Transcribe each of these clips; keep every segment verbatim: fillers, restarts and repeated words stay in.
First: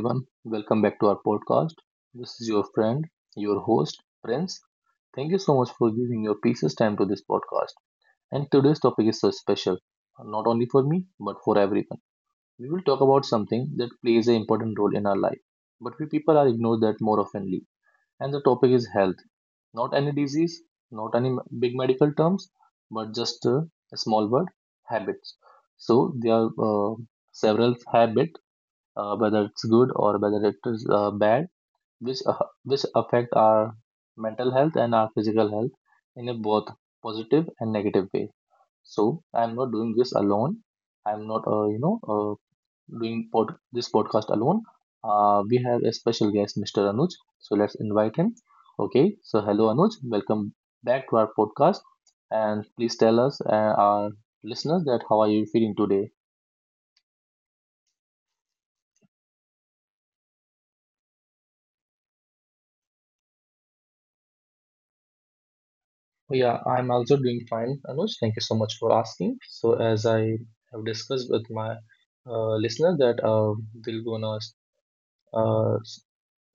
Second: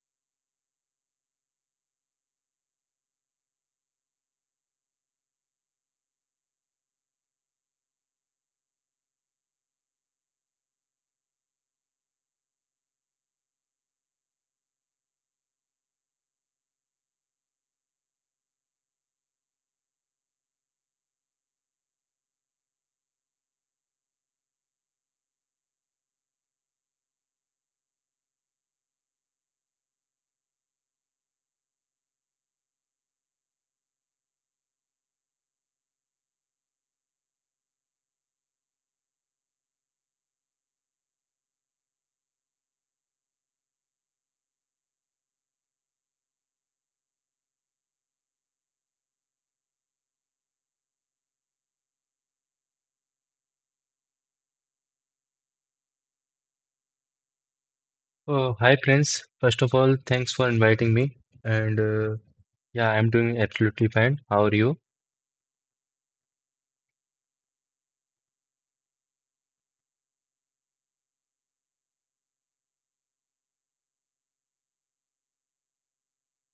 everyone. Welcome back to our podcast. This is your friend, your host, Prince. Thank you so much for giving your precious time to this podcast. And today's topic is so special, not only for me, but for everyone. We will talk about something that plays an important role in our life, but we people are ignored that more oftenly. And the topic is health. Not any disease, not any m- big medical terms, but just uh, a small word, habits. So there are uh, several habits uh, whether it's good or whether it is uh, bad, which uh, which affect our mental health and our physical health in a both positive and negative way. So I'm not doing this alone. I'm not uh, you know uh, doing pod- this podcast alone. Uh, we have a special guest, mister Anuj. So let's invite him. Okay. So hello, Anuj. Welcome back to our podcast, and please tell us uh, our listeners that how are you feeling today. Oh, hi Prince. First of all, thanks for inviting me. And uh, yeah, I'm doing absolutely fine. How are you? Well, yeah, I'm also doing fine, Anuj. Thank you so much for asking. So, as I have discussed with my uh, listener, that uh, we're gonna uh, s-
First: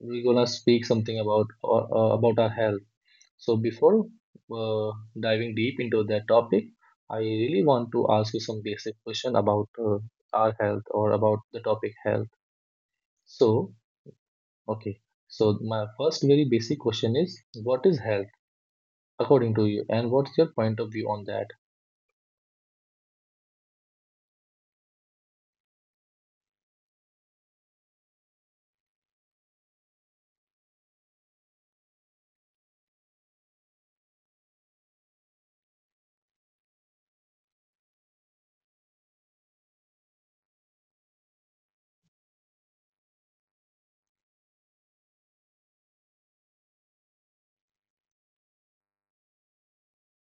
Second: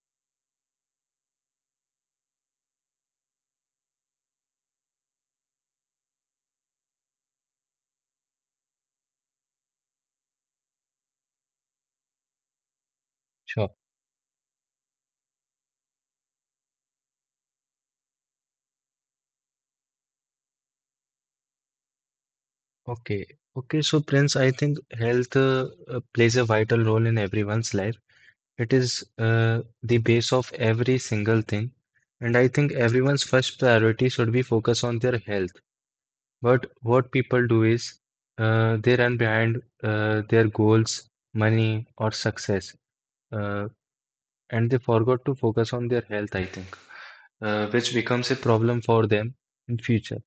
we're gonna speak something about uh, uh, about our health. So, before uh, diving deep into that topic, I really want to ask you some basic question about uh, our health or about the topic health. Sure. So, okay. So, my first very basic question is, what is health according to you, and what's your point of view on that? Okay. Okay. So Prince, I think health uh, uh, plays a vital role in everyone's life. It is uh, the base of every single thing. And I think everyone's first priority should be focus on their health. But what people do is uh, they run behind uh, their goals, money, or success, uh, and they forgot to focus on their health, I think, uh, which becomes a problem for them in future.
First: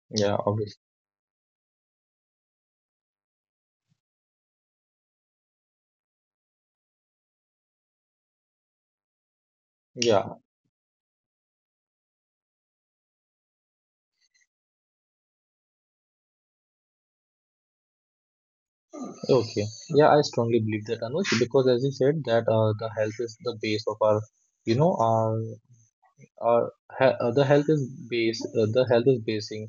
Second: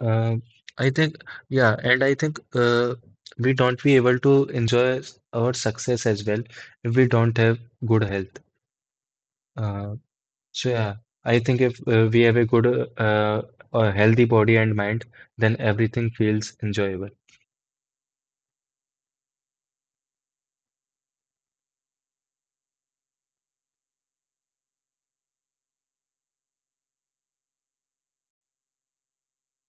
Uh, Yeah, obviously. I think, yeah, and I think uh, we don't be able to enjoy s- our success as well if we don't have good health. Uh, Yeah, so yeah, I think if uh, we have a good, uh, a healthy body and mind, then everything feels enjoyable. okay. Yeah, I strongly believe that, Anush, because as you said that uh, the health is the base of our, you know, our, our he- uh, the health is base, uh, the health is basing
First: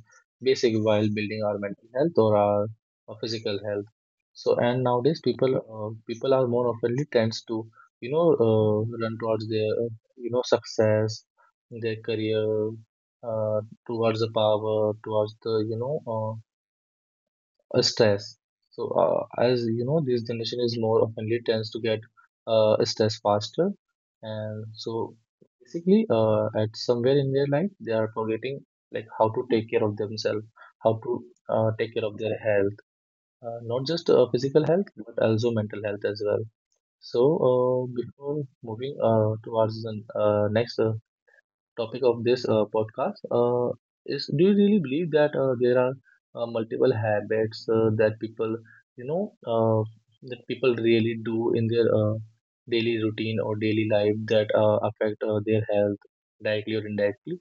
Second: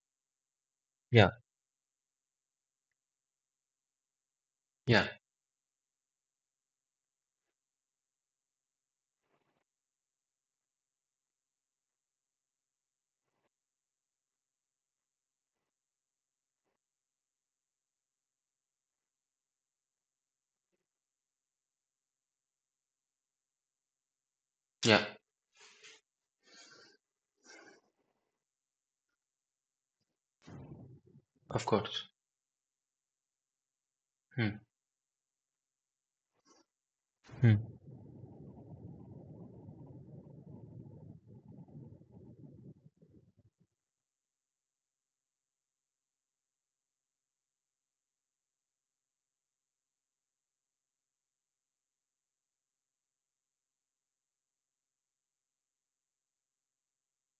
basic while Yeah, building our mental health or our uh, physical health. So, and Yeah, nowadays people uh, people are more oftenly tends to, you know, uh, run towards their, uh, you know, success, their career, uh, towards the power, towards the, you know, uh, uh, stress. So, uh, as you know, this generation is more oftenly tends to get uh, stress faster, and yeah, so basically, uh, at somewhere in their life, they are forgetting like how to take care of themselves, how to of uh, take care course. of their health, uh, not just uh, Hmm. physical health but also mental health as well. So, Hmm. uh, before moving uh, towards the uh, next uh, topic of this uh, podcast uh, is do you really believe that uh, there are uh, multiple habits uh, that people you know uh, that people really do in their uh, daily routine or daily life that uh, affect uh, their health directly or indirectly.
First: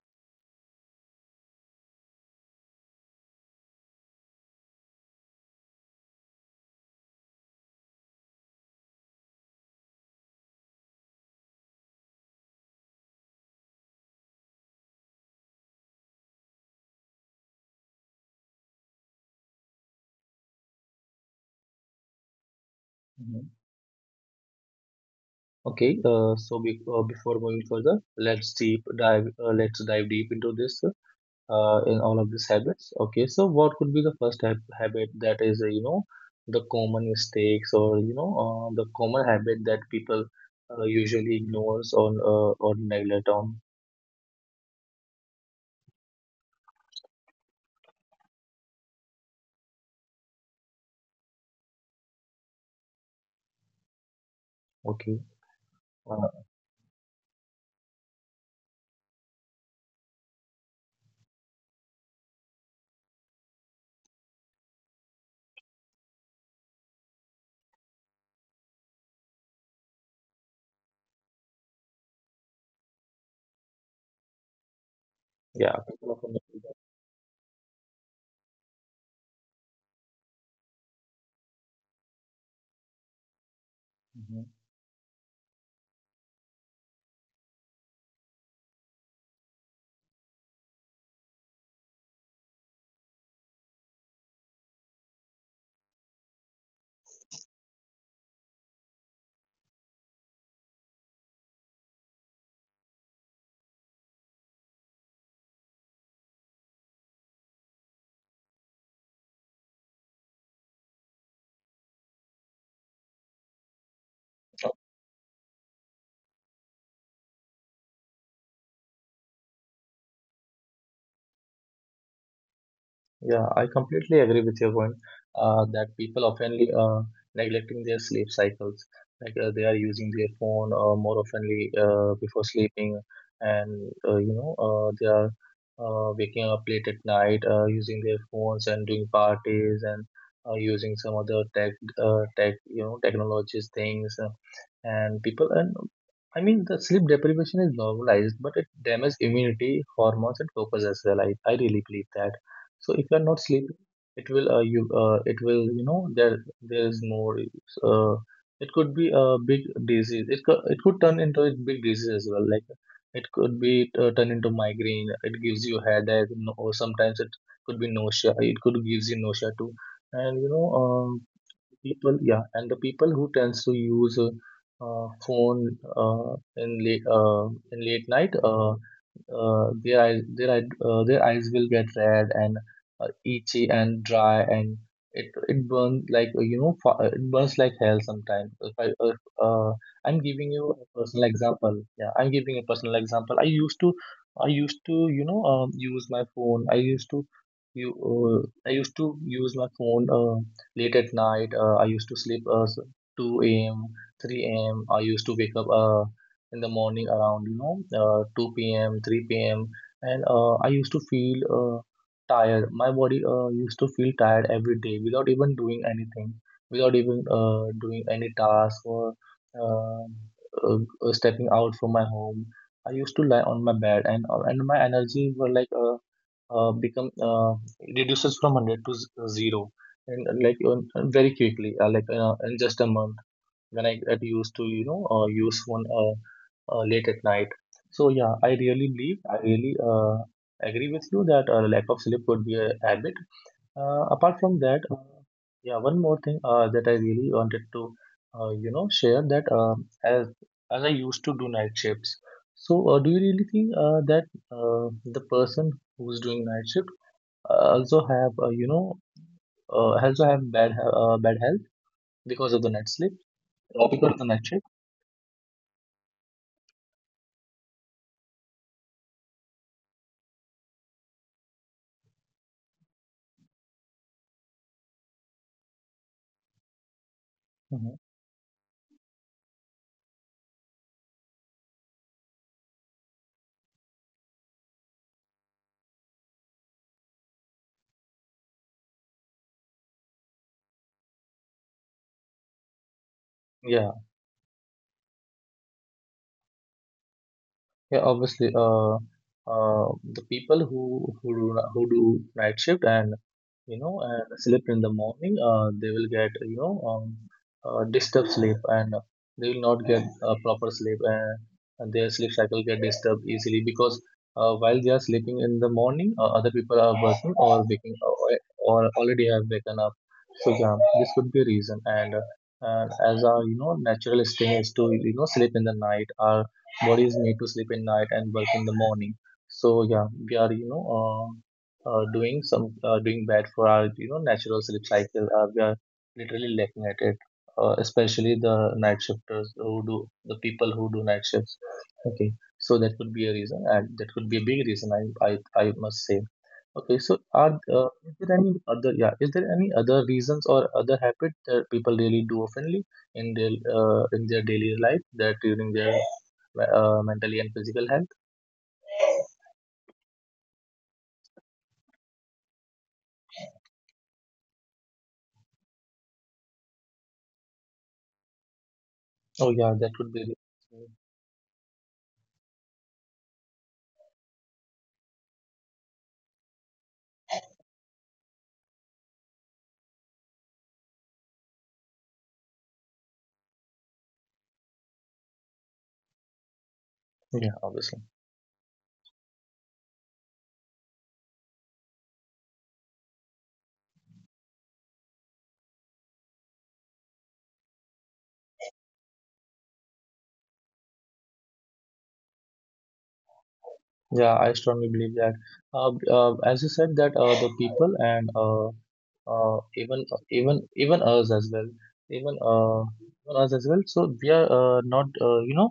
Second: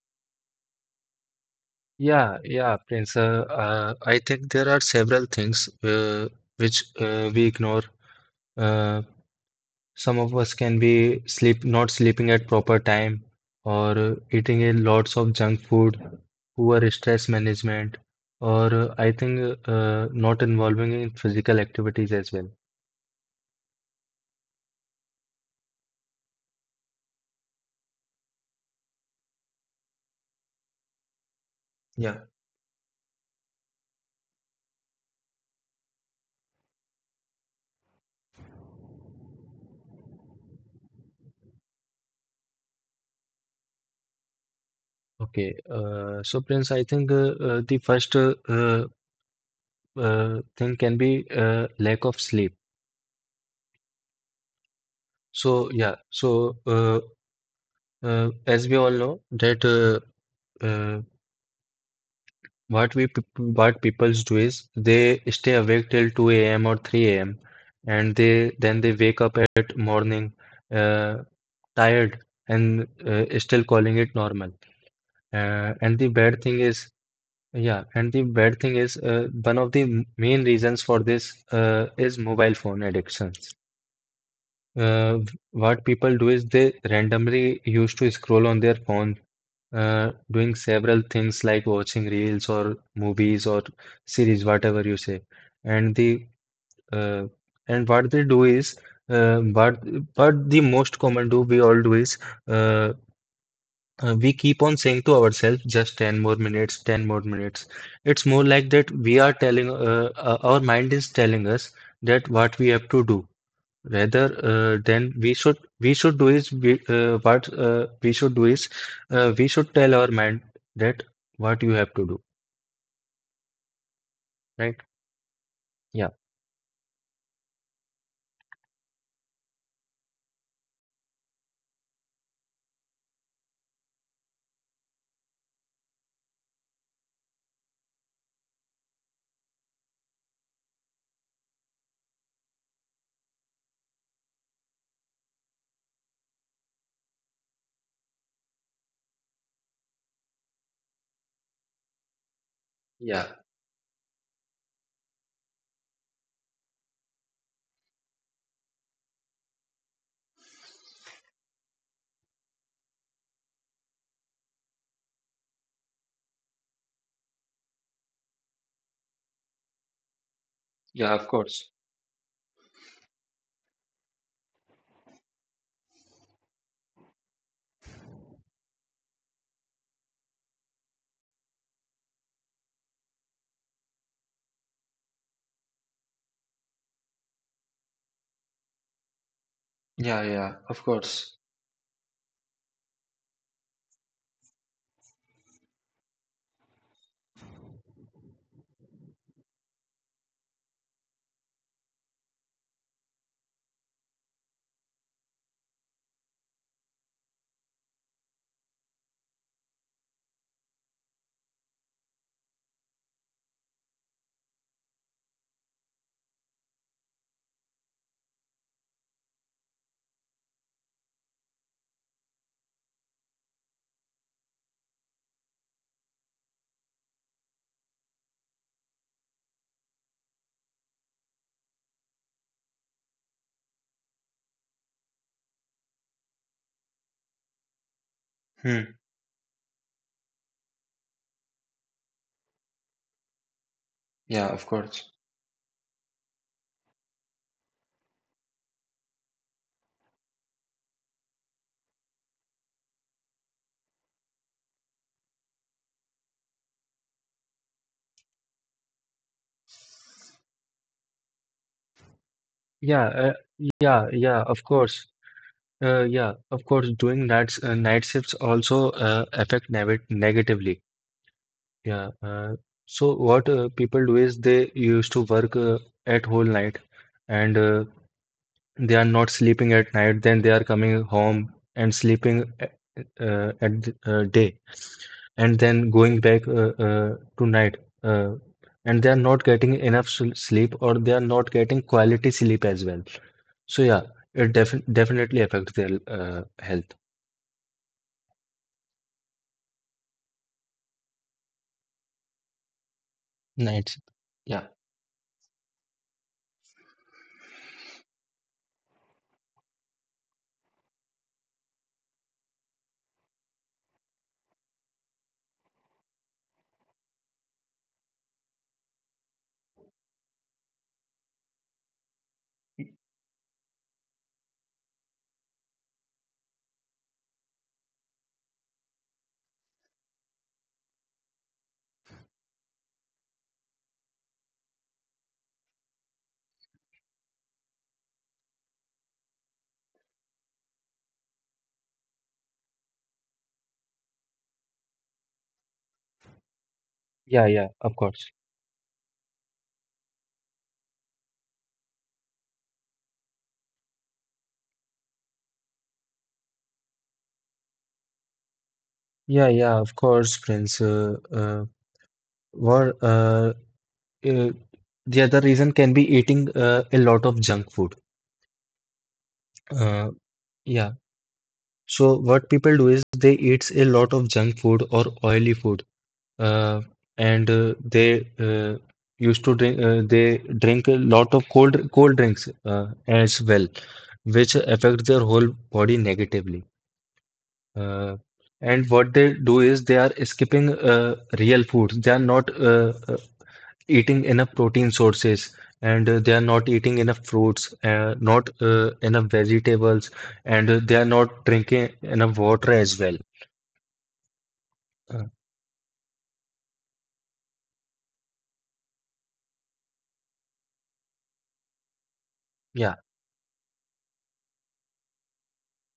Yeah, yeah, Prince. Uh, uh, I think there are several things uh, which uh, we ignore. Uh, Some of us can be sleep not sleeping at proper time or eating a lots of junk food, poor stress management, or uh, I think uh, not involving in physical activities as well. Mhm. Okay, uh, so be- uh, before moving further, let's deep dive uh, let's dive deep into this, uh, in all Yeah. of these habits. Okay, so what could be the first hab habit that is, uh, you know, the common mistakes or, you know, uh, the common habit that people uh, usually ignores or, uh, or neglect on? Okay, uh, so Prince, I think uh, uh, the first uh, uh, uh, thing can be uh, lack of sleep. Okay, So yeah, uh, so uh, uh, as we all know that, uh, uh, What we peop- what peoples do is they stay awake till two a m or three a m And they then they wake up at morning, uh, tired and uh, still calling it normal. Uh, yeah. and the People bad often thing neglect that. is, yeah, and the bad thing is, uh, one of the m- main reasons for this uh, is mobile phone addictions. Mhm. Uh, what people do is they randomly used to scroll on their phone, uh, doing several things like watching reels or movies or series, whatever you say. And the uh, and what they do is, uh, what what the most common do we all do is, uh, uh, we keep on saying to ourselves just ten more minutes, ten more minutes. It's more like that we are telling, uh, uh, our mind is telling us that what we have to do. Rather, uh, then we should we should do is we, uh, what uh, we should do is uh, we should tell our mind that what you have to do, Yeah, I completely agree with your right? point uh, that Yeah. people oftenly uh, neglecting their sleep cycles. Like uh, they are using their phone uh, more oftenly uh, before sleeping, and uh, you know uh, they are uh, waking up late at night uh, using their phones and doing parties and uh, using some other tech uh, tech you know technologies things uh, and people and I mean the sleep deprivation is normalized, but it damages immunity, hormones, and focus as well. I, I really believe that so if Yeah, you're not sleeping, it will uh, you uh, it will you know there there is more uh, it could be a big disease. It could it could turn into a big disease as well. Like it could be uh, turned into migraine. It gives you headache, no, or sometimes it could be nausea. It could gives you nausea too. And you know, yeah, of um course. people yeah and the people who tends to use uh, uh, phone uh, in late uh, in late night uh, uh, their eyes their eye, uh, their eyes will get red and uh, itchy and dry and it it burns like uh, you know fa- uh, it burns like hell sometimes if I, if, uh, Yeah, I'm giving yeah, you of a personal course. example, yeah, I'm giving a personal example. I used to I used to you know um, use my phone. I used to you uh, I used to use my phone uh, late at night. Uh, I used to sleep uh, s- two a m, three a m. I used to wake up uh, in the morning around, you know, uh, two p m, three p m. And uh, I used to feel uh, tired. My body uh, used to feel tired every day without even doing anything, without even uh, doing any task or uh, uh, uh, stepping out from my home. I used to lie on my bed and uh, and my energies were like uh, uh, become uh, reduces from one hundred to z- uh, zero and uh, like uh, very quickly, uh, like uh, in just a month when I get used to, you know, uh, use one uh, uh, late at night. So yeah, I really Hmm. believe, I really uh, agree with you that uh, lack of sleep could be a habit. Uh, apart Yeah, from of that, uh, course. yeah, one more thing uh, that I really wanted to uh, you know share, that uh, as as I used to do night shifts, so uh, do you really think uh, that uh, the person who's doing night shift uh, also have uh, you know uh, also have bad he- uh, bad health because of the night Yeah, sleep uh, or yeah, because of the yeah, night of shift. course. Uh, yeah, of course, doing nights, uh, night shifts also uh, affect neg negatively. Yeah. Uh, so what uh, people do is they used to work uh, at whole night, and uh, Mhm. They are not sleeping at night, then they are coming home and sleeping uh, at the, uh, day, and then going back uh, uh, to night. Uh, and they are not getting enough sl- sleep, or they are not getting quality sleep as well. So Yeah, yeah, it def definitely affects their uh, health. yeah, obviously. Uh, uh, the people who who do, who do night shift and you Nights. know, and Yeah. sleep in the morning, uh, they will get, you know, um, uh, disturbed sleep and they will not get uh, proper sleep and, and their sleep cycle get disturbed easily because uh, while they are sleeping in the morning, uh, other people are working or waking or, or already have waken up. So yeah, this could be a reason. And uh, and as our, you know, natural instinct is to, you know, sleep in the night. Our bodies need to sleep in night and work in the morning. So yeah, we are, you know, uh, uh, doing some uh, doing bad for our you know natural sleep cycle. Uh, we are literally looking at it, uh, especially the night shifters who do the people who do night shifts. Okay, so that could be a reason, and that could be a big reason. I I, I must say. Okay, so Yeah, yeah, are of uh, is course. there any other, yeah, is there any other reasons or other habit that people really do oftenly in their uh, in their daily life that during their uh, mentally and physical health? Yeah, yeah, of course, Prince. Uh, uh, what uh, uh, the other reason can be eating uh, a lot of junk food. Oh yeah, that Uh, would be, yeah. So what people do is they eats a lot of junk food or oily food, uh, and uh, they uh, used to drink uh, they drink a lot of cold cold drinks uh, as well, which affect their whole body negatively. yeah, Uh, obviously. and what they do is they are skipping uh, real foods. They are not uh, uh, eating enough protein sources, and uh, they are not eating enough fruits, uh, not uh, enough vegetables, and uh, they are not drinking enough water as well. Yeah, I strongly Uh, believe that. Uh, b- uh, as you said that uh, the people and uh, uh, even uh, even even us as well, even yeah, uh, even us as well. So we are uh, not uh, you know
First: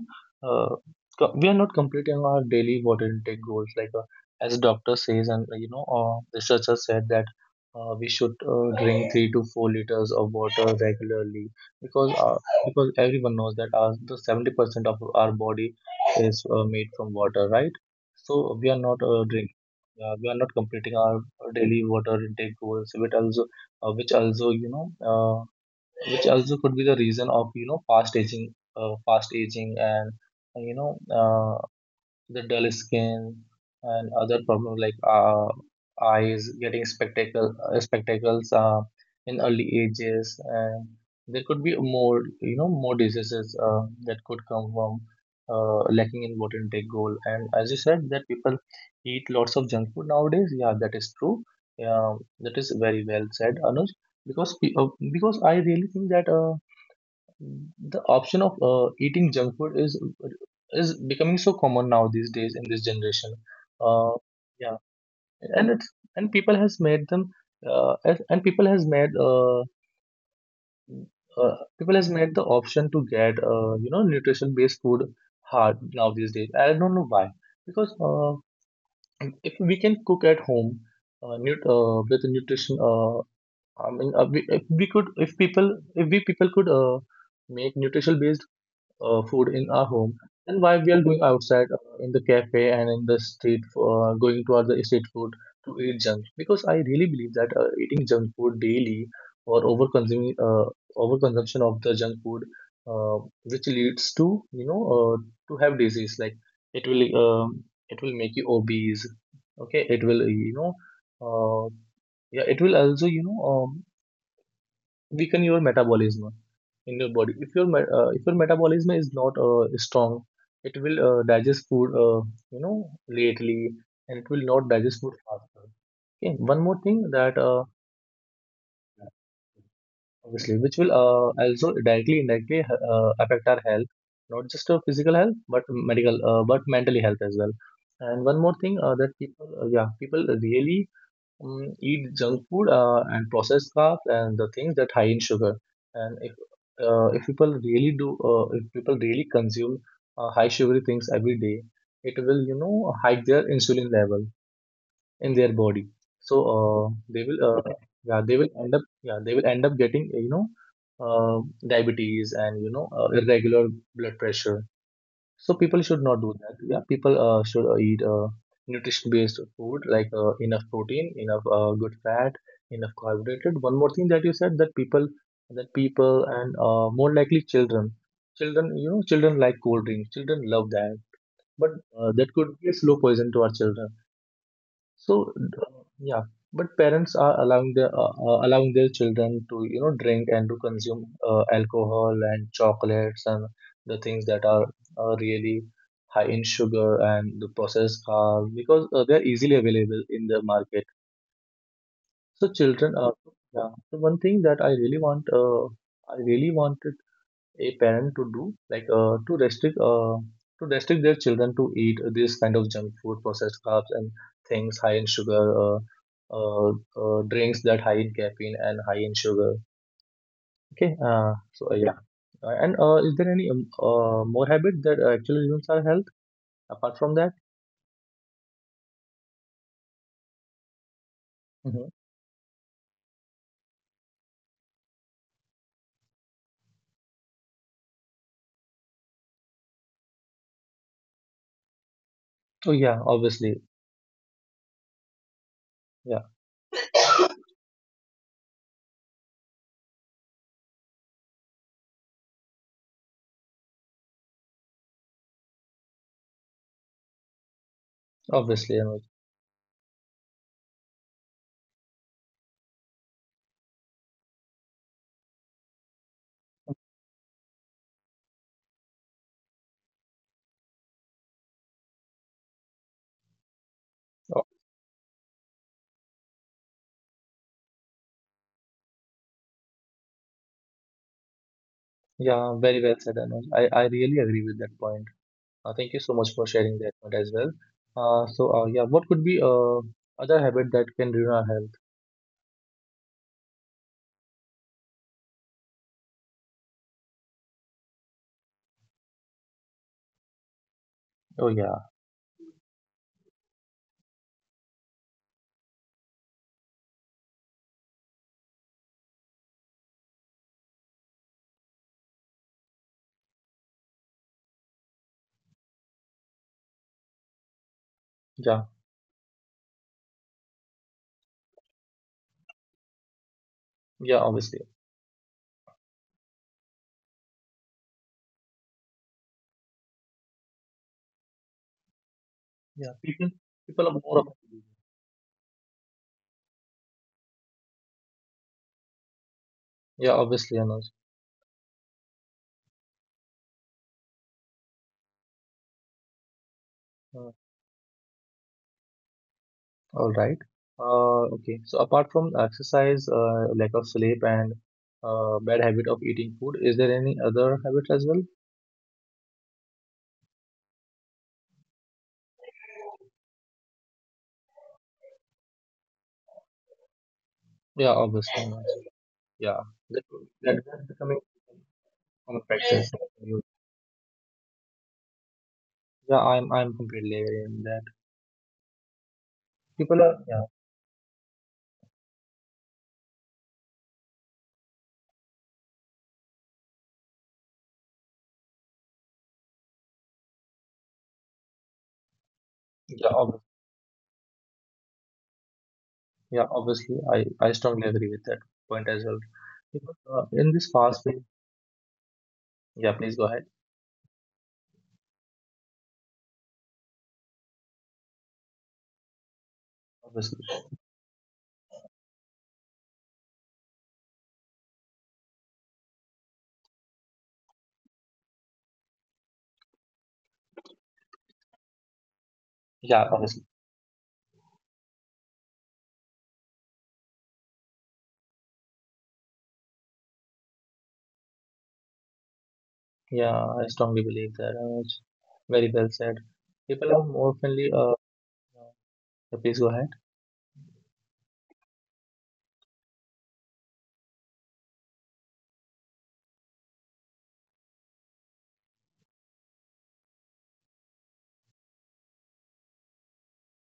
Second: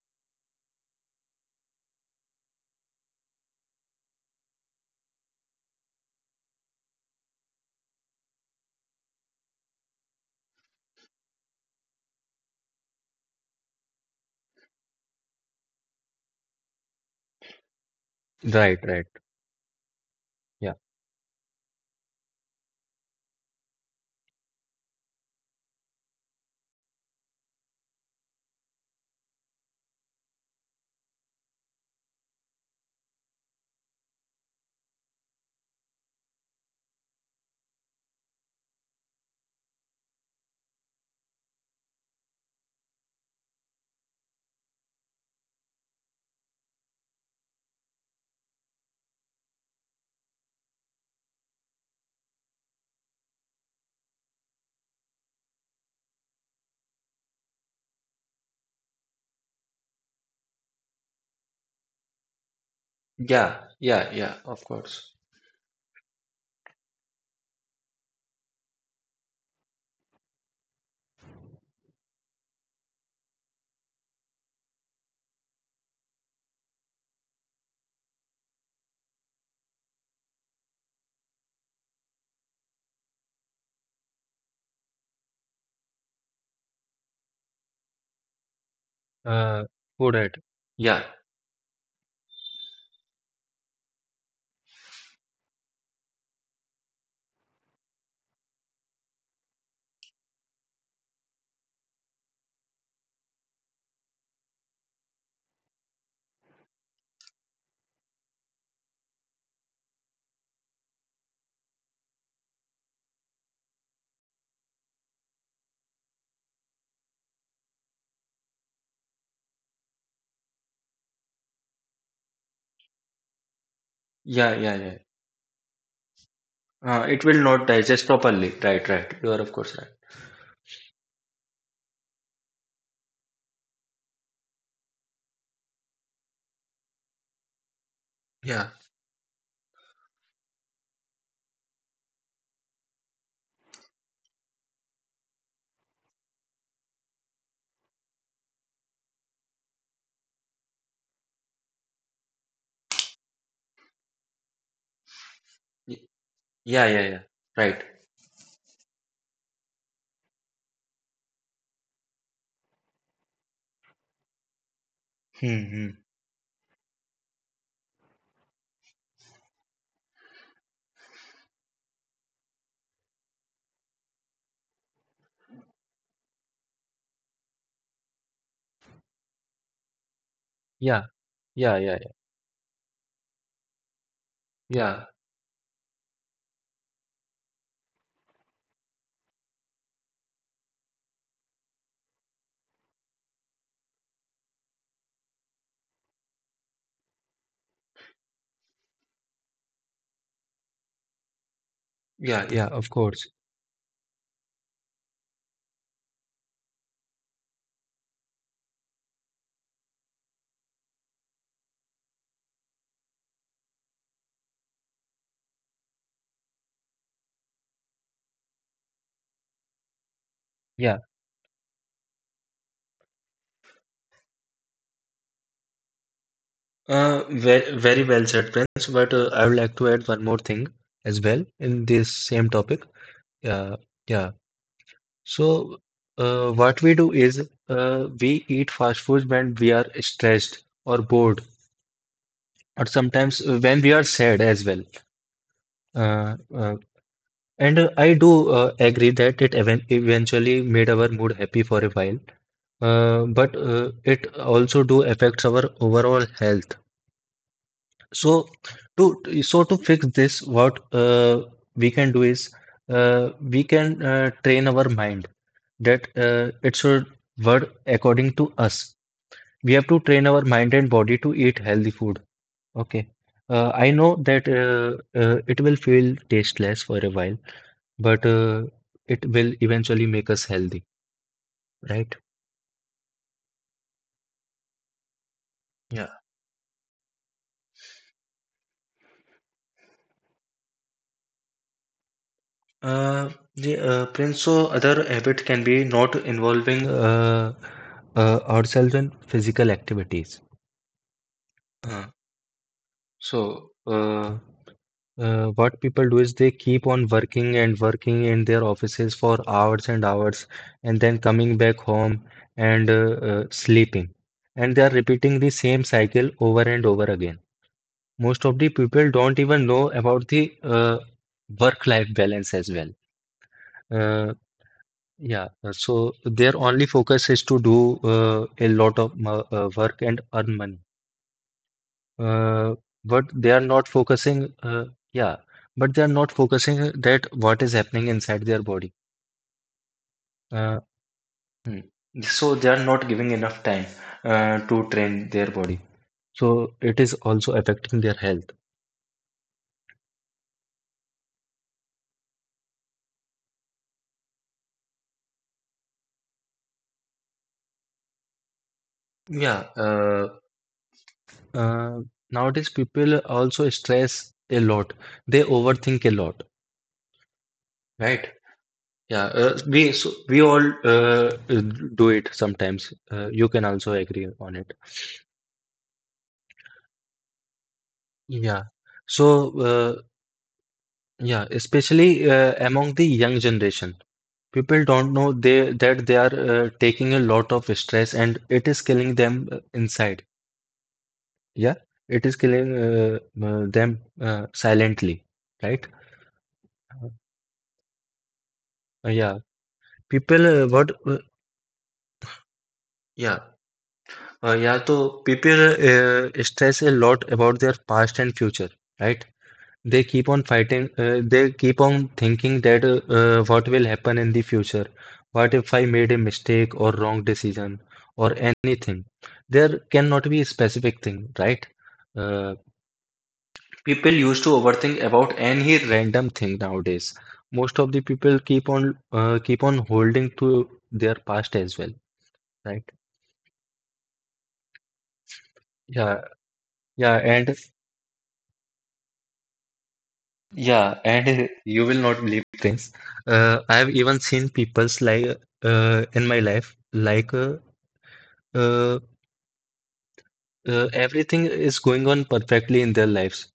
uh, co- we are not completing our daily water intake goals. Like uh, as doctor says, and uh, you know uh, researchers said that uh, we should uh, drink three to four liters of water regularly, because uh, because everyone knows that uh, the seventy percent of our body is uh, made from water, right? So we are right, not right. uh, drink, uh, we are not Yeah, completing our daily water intake goals, which also, uh, which also, you know, uh, which also could be the reason of, you know, fast aging, uh, fast aging, and you know, uh, the dull skin and other problems like uh, eyes getting spectacle uh, spectacles uh, in early ages and there could be more, you know, more diseases uh, that could come from uh, lacking in water intake goal. And as you said that people eat lots of junk food nowadays, yeah, that is true. Yeah, that is very well said, Anuj, because pe- uh, because I really think that uh, the option of uh, eating junk food is is becoming so common now these days in this generation. yeah, Uh, yeah, yeah, of yeah, course. and it's and people has made them uh, as- and people has made uh, uh, people has made the option to get uh, you know nutrition based food hard now these days. I don't know why because uh, if we can cook at home uh, nut uh, with nutrition uh, I mean uh, we, if we could if people if we people could uh, make nutrition based uh, food in uh, our home. Food it. And why we are Yeah, going outside uh, in the cafe and in the street for going towards the street food to eat junk, because I really believe that uh, eating junk food daily or over consuming uh, overconsumption of the junk food uh, which leads to, you know, uh, to have disease like, it will um, it will make you obese. Okay, it will, you know, uh, yeah, it will also, you know, um, weaken your metabolism in your body. If your me- uh, if your metabolism is not uh, strong, it will uh, digest food, uh, you know, lately, and it will not yeah, yeah, digest yeah. food faster. Okay. One more thing Uh, that It will uh, not digest properly. Right, right. You are of course right. obviously, which will uh, also directly indirectly uh, affect our health, not just our physical health but medical uh, but mentally health as well. And one more thing Yeah, uh, that people uh, yeah, people really Mm, eat junk food uh, and processed carbs and the things that high in sugar. And if uh, if people really do, uh, if people really consume uh, high sugary things every day, it will, you know, hike their insulin level in their body. Y- So uh, yeah, they yeah, yeah. will uh, Right. yeah they will end up yeah they will end up getting, you know, uh, diabetes and, you know, uh, irregular blood pressure. So Hmm. people should Hmm. not do that. Yeah, people uh, should uh, eat uh, nutrition-based food like uh, enough protein, enough uh, good fat, enough carbohydrate. One more thing that you said that people, that people and uh, more likely children, children, you know, children like cold drinks. Children love that, Yeah, but yeah, uh, yeah, yeah, that could be a slow poison to our children. yeah, So uh, yeah, but parents are allowing their uh, uh, allowing their children to, you know, drink and to consume uh, alcohol and chocolates and the things that are uh, really high in sugar and the processed carbs, because uh, they're easily available in the market. So yeah, yeah. Yeah. children Of are course. yeah. So one thing that I really want uh, I really wanted a parent to do, like uh, to restrict uh, to restrict their children to eat this kind of junk food, processed carbs and things high in sugar, uh, uh, uh, drinks that high in caffeine and high in sugar. okay Yeah. uh, so uh, yeah. Yeah. Uh, and uh, is there any um, uh, more habit that actually ruins our health apart from that? Uh, very, very well said, Prince. But uh, I would like to add one more thing as well Hmm. in this same topic. Yeah, yeah. So, uh, what we do is uh, we eat fast food when we are stressed or bored, Oh yeah, or obviously. sometimes when we are sad as well. Yeah, Uh, uh, and uh, I do uh, agree that it even eventually made our mood happy for a while, uh, but uh, it also do affects our overall health. So, obviously, Anuj. to so to fix this, what uh, we can do is uh, we can uh, train our mind that uh, it should work according to us. We have to train our mind and body to eat healthy food. Okay. Uh, I know Oh, that uh, uh, it will feel tasteless for a while, but uh, it will eventually make us healthy, right? yeah, very well said, Anuj. I, I really agree with that point. Uh, thank you so Yeah. much for sharing that part as well. Uh, so uh, yeah, what could be uh, other habit that can ruin our health? Uh, the uh, Prince, so other habit can be not involving uh, uh, ourselves in physical activities. Oh yeah, Uh, so, uh, Uh, what people do is they keep on working and working in their offices for hours and hours, and then coming back home and uh, uh, sleeping. And they are repeating the same cycle over and over again. yeah, Most of the people don't even know about the uh, work-life balance as well. yeah. Uh, Obviously, yeah, uh, so their only focus is to do uh, a lot of mo- uh, work and earn money. yeah. Uh, People but they are people are not more of, focusing, uh, yeah, but they are not focusing that what is happening inside their body. yeah. Obviously, Anuj. Uh, hmm. So they are not giving enough time uh, to train their body. So it Uh, is also affecting their health. all right. Uh, okay. So apart from exercise, uh, lack of sleep, and uh, bad habit of eating food, is there any other habit as well? Yeah, uh, uh, nowadays people also stress a lot. They overthink a lot, Yeah, obviously, right? Anuj. Yeah, Yeah, uh, that, we so that, we that's all becoming uh, do common it practice. sometimes. Uh, you can also agree on it. Yeah, I'm I'm completely aware in that. Yeah. People So, are, yeah, yeah, especially uh, among the young generation. People don't know they that they are uh, taking a lot of stress and it is killing them uh, inside. Yeah, it is killing yeah, uh, obviously. uh, them uh, silently, right? Yeah, obviously, I, I strongly agree with that point as well. Uh, yeah, Because, uh, in people this uh, fast what way, uh, yeah, please go ahead. yeah uh, yeah. So people uh, stress a lot about their past and future, right? They Obviously, keep on fighting, uh, they keep on thinking that uh, uh, what will happen in the future? What if I made a mistake or wrong decision or anything? There cannot be a specific thing, right? Uh, yeah, obviously, People used to overthink about any random thing nowadays. Most of the people keep on uh, keep on holding to their past as well, right? yeah, I strongly believe that. Uh, it's very well said. Yeah, People are more yeah, friendly. and Uh, uh, Please go ahead. Yeah, and you will not believe things. Uh, I have even seen people's like uh, in my life, like uh, uh, uh, everything is going on perfectly in their lives.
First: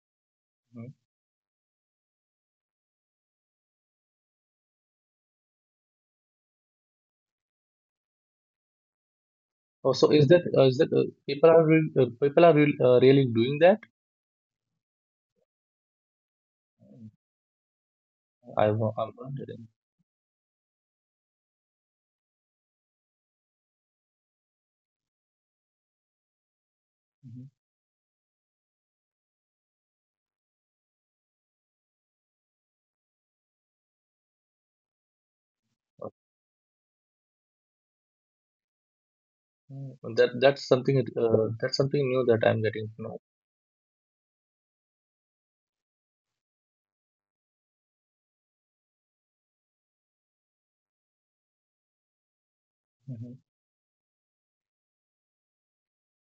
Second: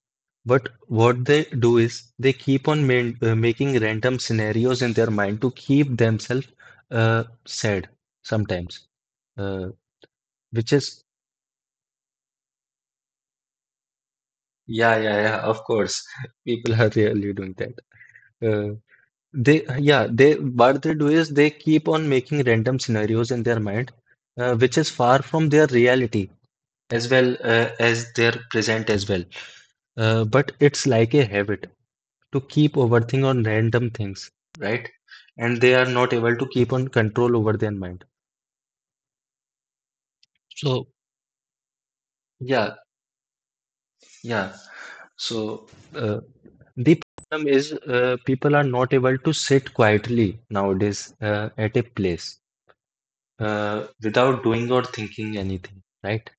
But Mhm. what they do is they keep on main, uh, making random scenarios in their mind to keep themselves uh, sad sometimes, uh, Oh, so is that uh, which is that is uh, people are real uh, people are real uh, really doing that? yeah, yeah, yeah. Of course, people are really doing that. Uh, I wa- I'm They, wondering. yeah, they, what they do is they keep on making random scenarios in their mind, uh, which is far from their reality as well Mhm. uh, as their present as well. Uh, but it's like a habit to keep overthinking on random things, right? And they are not able to keep on control over their mind. Okay. That that's So, something uh, that's something new that I'm yeah, getting to know. yeah. So, uh, the problem is uh, people are not able to sit quietly nowadays uh, at a place, Mhm. uh, without doing or thinking anything, right?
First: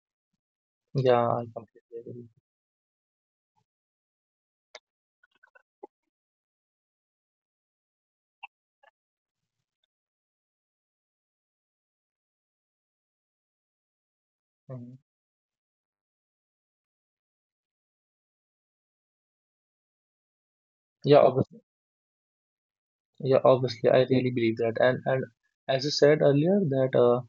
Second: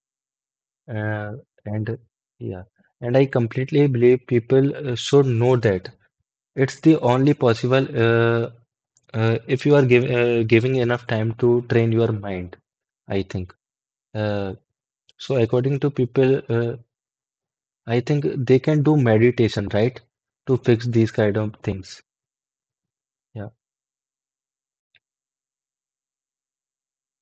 Yeah, Uh, I and completely agree. yeah, and I completely believe people uh, should know that it's the only possible uh, uh, if you are giv uh, giving enough time to train your mind, I think. Uh, Mhm. so according to people, uh, I think they can do meditation, right? To fix these Yeah, kind obviously. of things. Yeah, Yeah. obviously, I really believe that. And and as I said earlier, that uh,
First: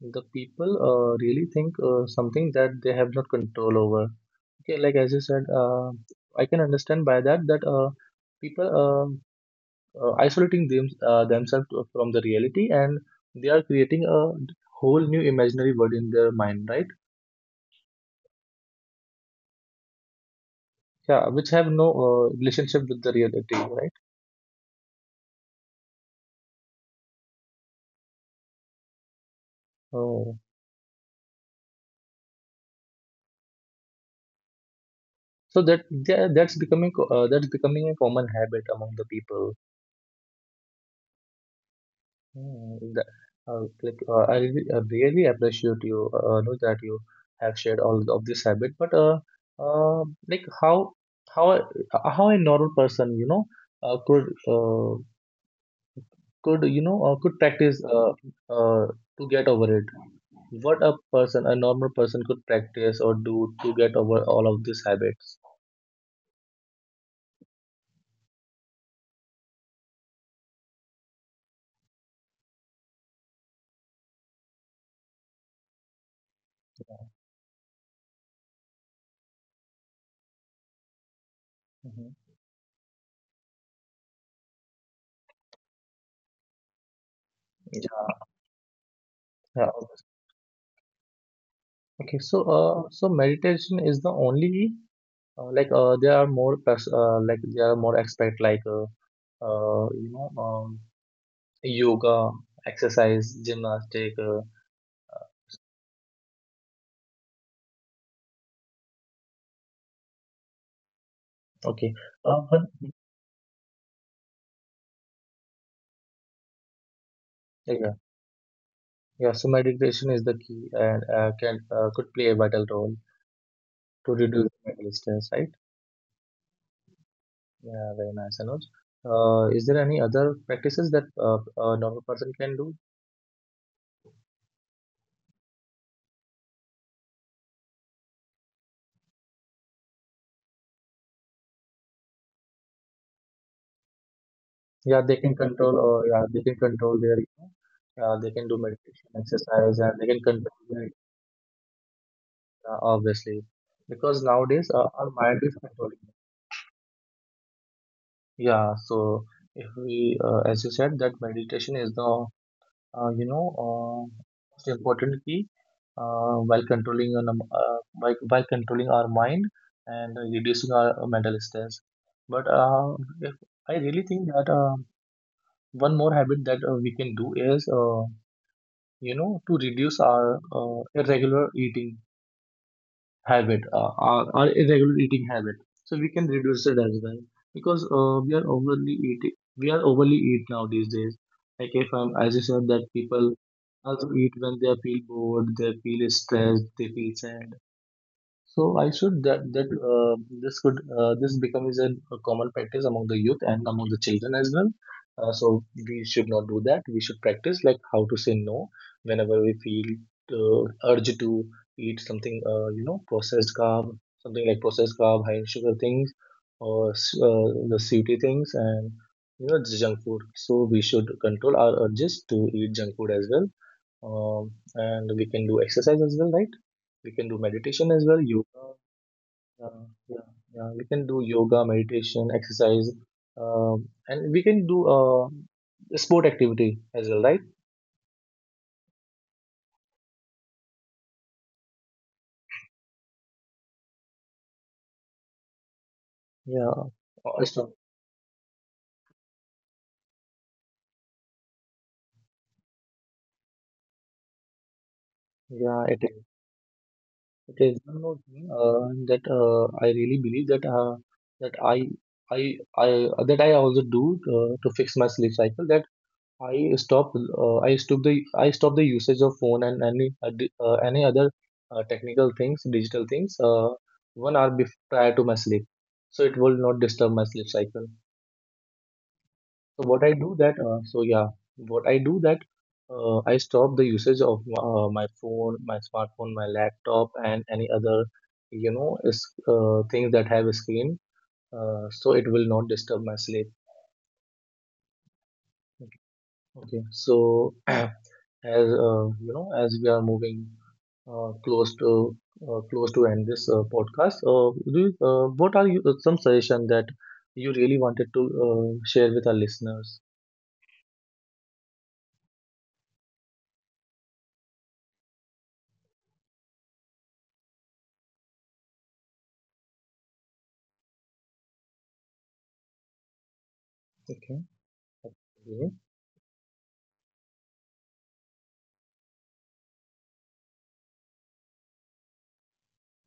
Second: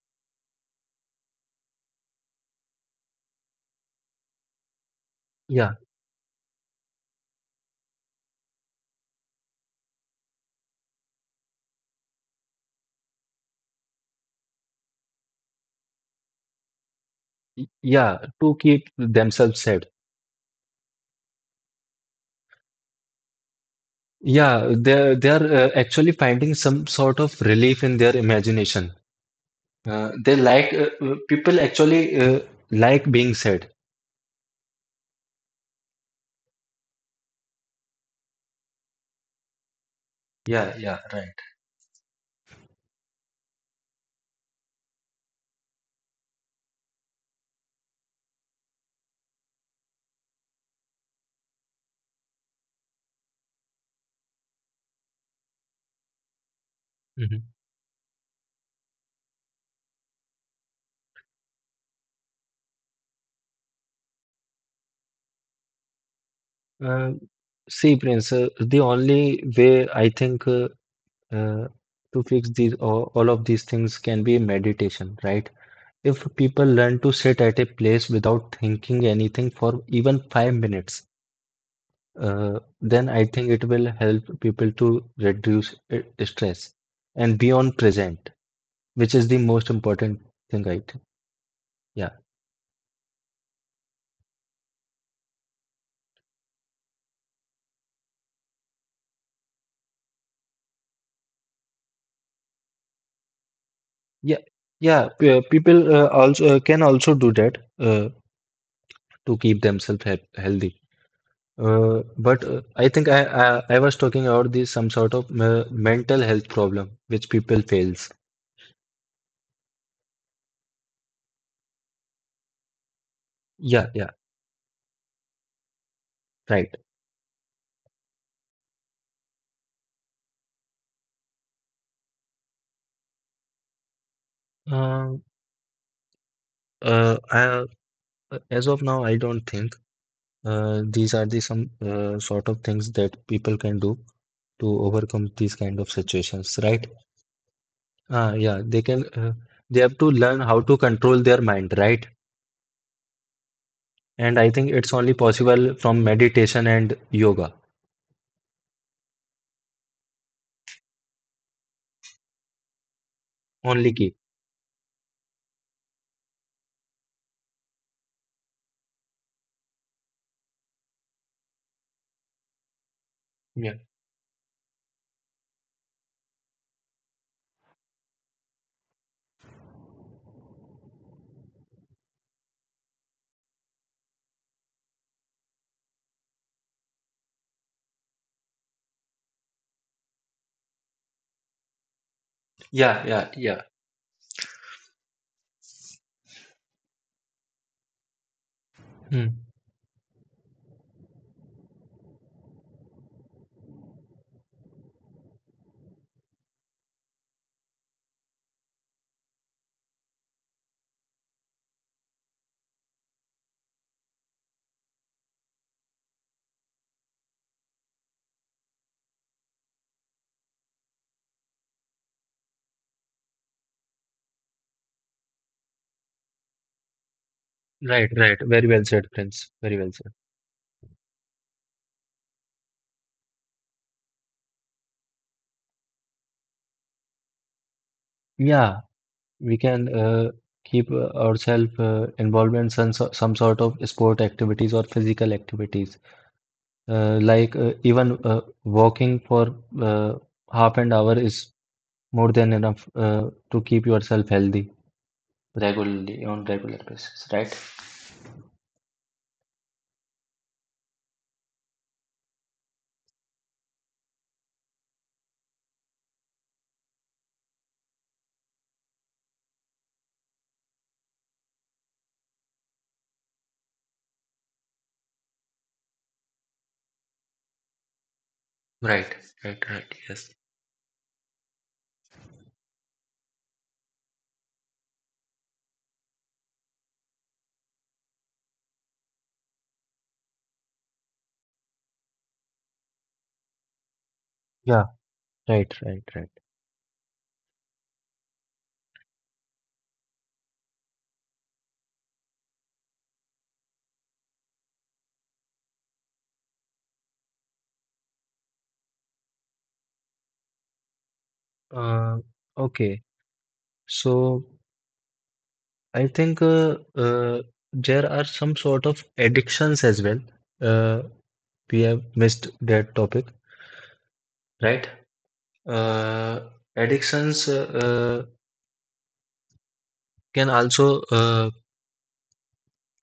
the people uh, really think uh, something that they have not control over. Okay, like as you said, Yeah. uh, I can understand by that that uh, people uh, uh, isolating them, uh, themselves from the reality, and they are creating a whole new imaginary world in their mind, right? Y- Yeah. To keep themselves safe. Yeah, which have no uh, relationship with the reality, right? Yeah, they're they're uh, actually finding some sort of relief in their imagination. Uh, Oh. they like uh, uh, People actually uh, like being sad. So that that- that's becoming co- uh, that's becoming a common habit among the people. Yeah, yeah, right. Hmm. the- uh, like, uh, I really I really appreciate you, uh, know that you have shared all of this habit. But uh, uh, like how how a- uh, how a normal person, you know, uh, could uh, could, you know, uh, could Mhm. practice uh, uh, to get over it. What a person, a normal person, could practice or do to get over all of these habits. Uh, see, Prince, uh, the only way I think uh, uh, to fix these all, all of these things can be meditation, right? If people learn to sit at a place without thinking anything for even five minutes, Mhm. uh, then I think it will help people to reduce uh, stress and be on Yeah. present, which is the Yeah. most important thing, right? Yeah, Okay. So, uh, so meditation is the only. Uh, like uh, there are more pers- uh, like there are more aspect like uh, uh, you know, um, yoga, exercise, gymnastic. Uh, yeah, yeah. pe- People uh, also uh, can also do that uh, to keep themselves he healthy. Okay. Uh, Uh, but uh, but- I think I, I I was talking about this some sort of uh, mental health problem which people yeah. fails. Yeah. So meditation is the key and uh, can uh, could play a vital role Yeah, yeah, to reduce mental stress. Right. right. Yeah. Very nice, Anuj. Uh, is there any other practices that uh, a normal person can do? Um uh, I, as of now, I don't think. Uh, these are the some uh, sort of things that people can do to Yeah, they overcome can these control, kind of or yeah, they can situations, right? control their, you know, uh, they Uh, can do Yeah, they meditation can. Uh, exercise, They and have they to can learn control how to their. control their mind, right? Yeah, obviously, because And I think nowadays uh, it's our only mind is possible controlling from it. meditation and yoga. Yeah, so if we, uh, as you said, that meditation is the, uh, you know, Only uh, key. most important key uh, while controlling an, um, uh, by, by controlling our mind and reducing our uh, mental stress. But uh, if Yeah. I really think that uh, one more habit that uh, we can do is, uh, you know, to reduce our uh, irregular eating habit uh, or, or irregular eating habit, so we can reduce it as well, because uh, we are overly eating, we are overly eat now these days. Like if I'm, as you said, that Yeah. Yeah. people Yeah. also eat when they feel bored, they feel stressed, they feel sad, so I should Hmm. that that uh, this could uh, this becomes a, a common practice among the youth and among the children as well. Uh, so we should not do that. We should practice like how to say no whenever we feel uh, urge to eat something, uh, you know, processed carb, something like processed carb, high in sugar things, or s- uh, the sweetie things, and, you know, the junk food. So we should control our urges to eat junk food as well, um, and we can do exercise as well, right? We can do meditation Right. as well, Right. Very well yoga. said, Prince. Very well Uh, said. Yeah, yeah, we can do yoga, meditation, exercise, um, and we can do uh, sport activity as well, right? Yeah, we can uh, keep uh, ourselves uh, involved in some so- some sort of sport activities or physical activities. Yeah, Uh, like uh, also, even uh, walking for uh, half an hour is more than enough uh, to keep yourself healthy yeah, it regularly on is. regular basis, right? It is one more thing uh, that uh, I really believe that uh, that I I I that I also do uh, to fix my sleep cycle. That I stop. Uh, I stop the. I stop the usage of phone and any ad- uh, any other uh, technical things, digital things. Uh, one hour before, prior to my sleep, so it will not disturb my sleep cycle. Right, right, right. So what Yes. I do that. Uh, so yeah, what I do that. Uh, I stop the usage of uh, my phone, my smartphone, my laptop, and any other, you know, is, uh, things that have a screen. Uh, so it will not disturb my sleep. Yeah, right, right, right. Okay. So as uh, you know, as we are moving uh, close to uh, close to end this uh, podcast. Uh, do you, uh, what are you, uh, some suggestion that you really wanted to uh, share with our listeners? Uh, okay, so I think uh, uh, there are some sort of addictions as well. Uh, we have missed that topic, Okay. right? Yeah. Uh, addictions uh, uh, can also uh,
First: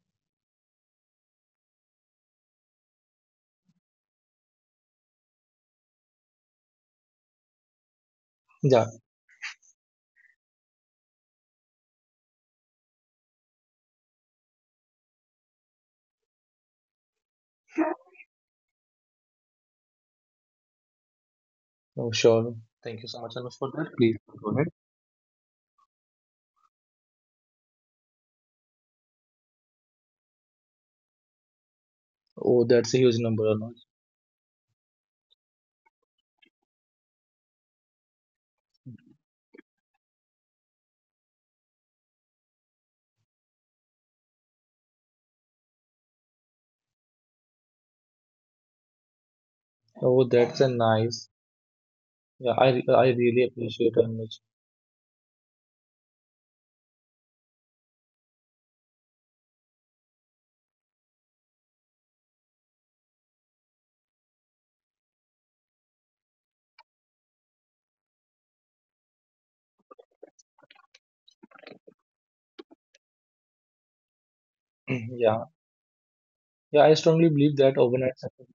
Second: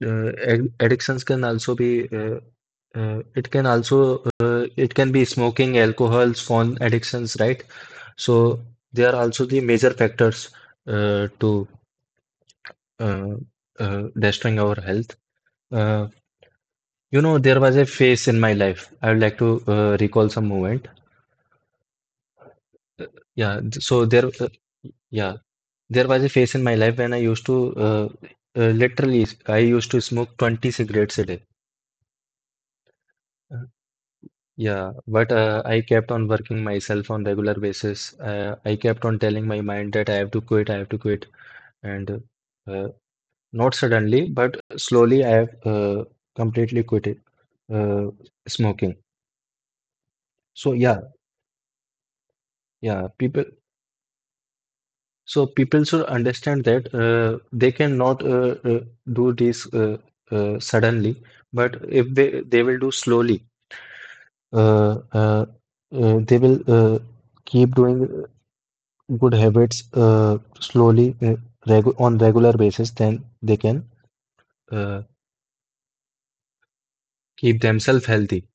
uh, ad- Addictions can also be uh, uh, it can also uh, it can be smoking, alcohols, phone addictions, right? So Yeah. they are also the major factors uh, to uh, uh, destroying our health. Uh, you know, there was a phase in my life. I would like to uh, recall some moment. Oh, sure. Thank you Uh, so much, Anush, for Yeah, that. th- Please so there, go uh, ahead. yeah, there was a phase in my life when I used to uh, uh, literally I used to smoke twenty cigarettes a day. Oh, that's a huge number, Uh, Anush. Yeah, but uh, I kept on working myself on regular basis. Uh, I kept on telling my mind that I have to quit, I have to quit, and uh, not suddenly, but slowly, I have uh, completely quit it, uh, smoking. Oh, that's a So yeah, nice. Yeah, I yeah, I really people. appreciate Anush. So people should understand that uh, they cannot uh, uh, do this uh, uh, suddenly, but if they they will do slowly, uh, uh, uh, they will uh, keep doing. good habits uh, slowly, uh, regu on regular basis, then they can uh, Yeah. Yeah, I strongly believe keep that themselves overnight. healthy.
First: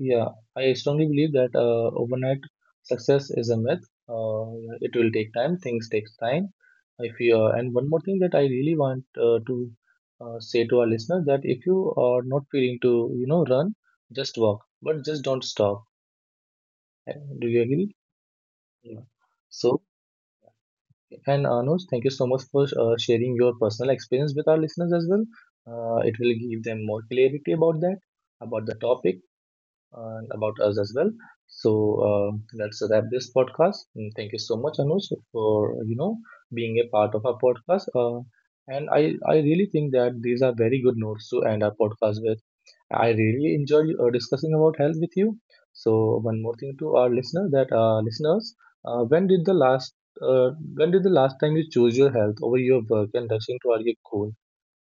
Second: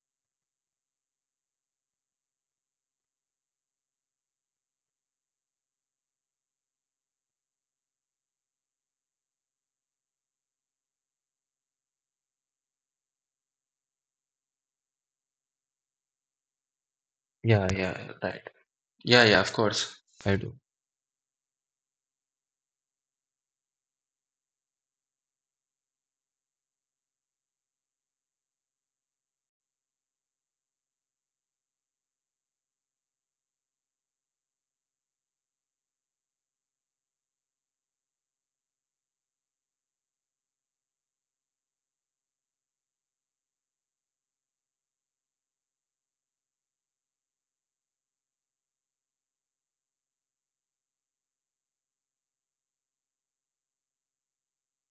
Yeah, I strongly believe that uh, overnight success is a myth. Uh, it will take time. Things takes time. If you uh, and one more thing that I really want uh, to uh, say to our listeners, that if you are not feeling to, you know, run, just walk, but just don't stop. Uh, Do you Yeah, agree? yeah, right. Yeah. Yeah, yeah, of So course. I do. and Anuj, thank you so much for uh, sharing your personal experience with our listeners as well. Uh, it will give them more clarity about that, about the topic and about us as well. So uh, let's wrap this podcast. And thank you so much, Anuj, for, you know, being a part of our podcast. Uh, and I I really think that these are very good notes to end our podcast with. I really enjoy uh, discussing about health with you. So one more thing to our listener, that uh, listeners, uh, when did the last uh, when did the last time you chose your health over your work and rushing toward your goal?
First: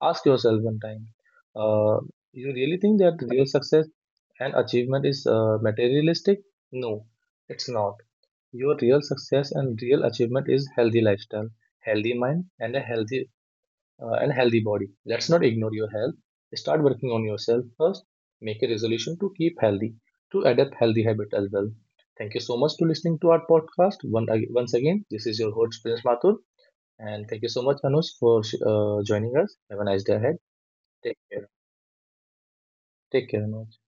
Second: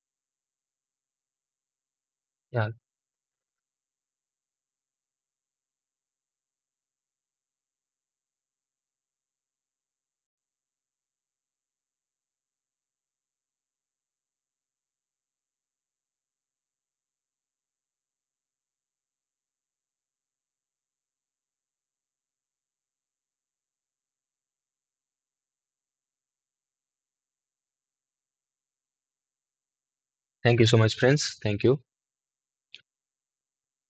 Ask yourself one time. Uh, you Yeah. really think that real success and achievement is uh, materialistic? No, it's not. Your real success and real achievement is healthy lifestyle, healthy mind, and a healthy uh, and healthy body. Let's not ignore your health. Start working on yourself first. Make a resolution to keep healthy, to adapt healthy habit as well. Thank you so much to listening to our podcast. One, ag- once again, this is your host Prince Mathur, and thank you so much Anush for uh, joining us. Have a nice day ahead. Thank you so much, Take friends. care. Thank you. Take care, Anush.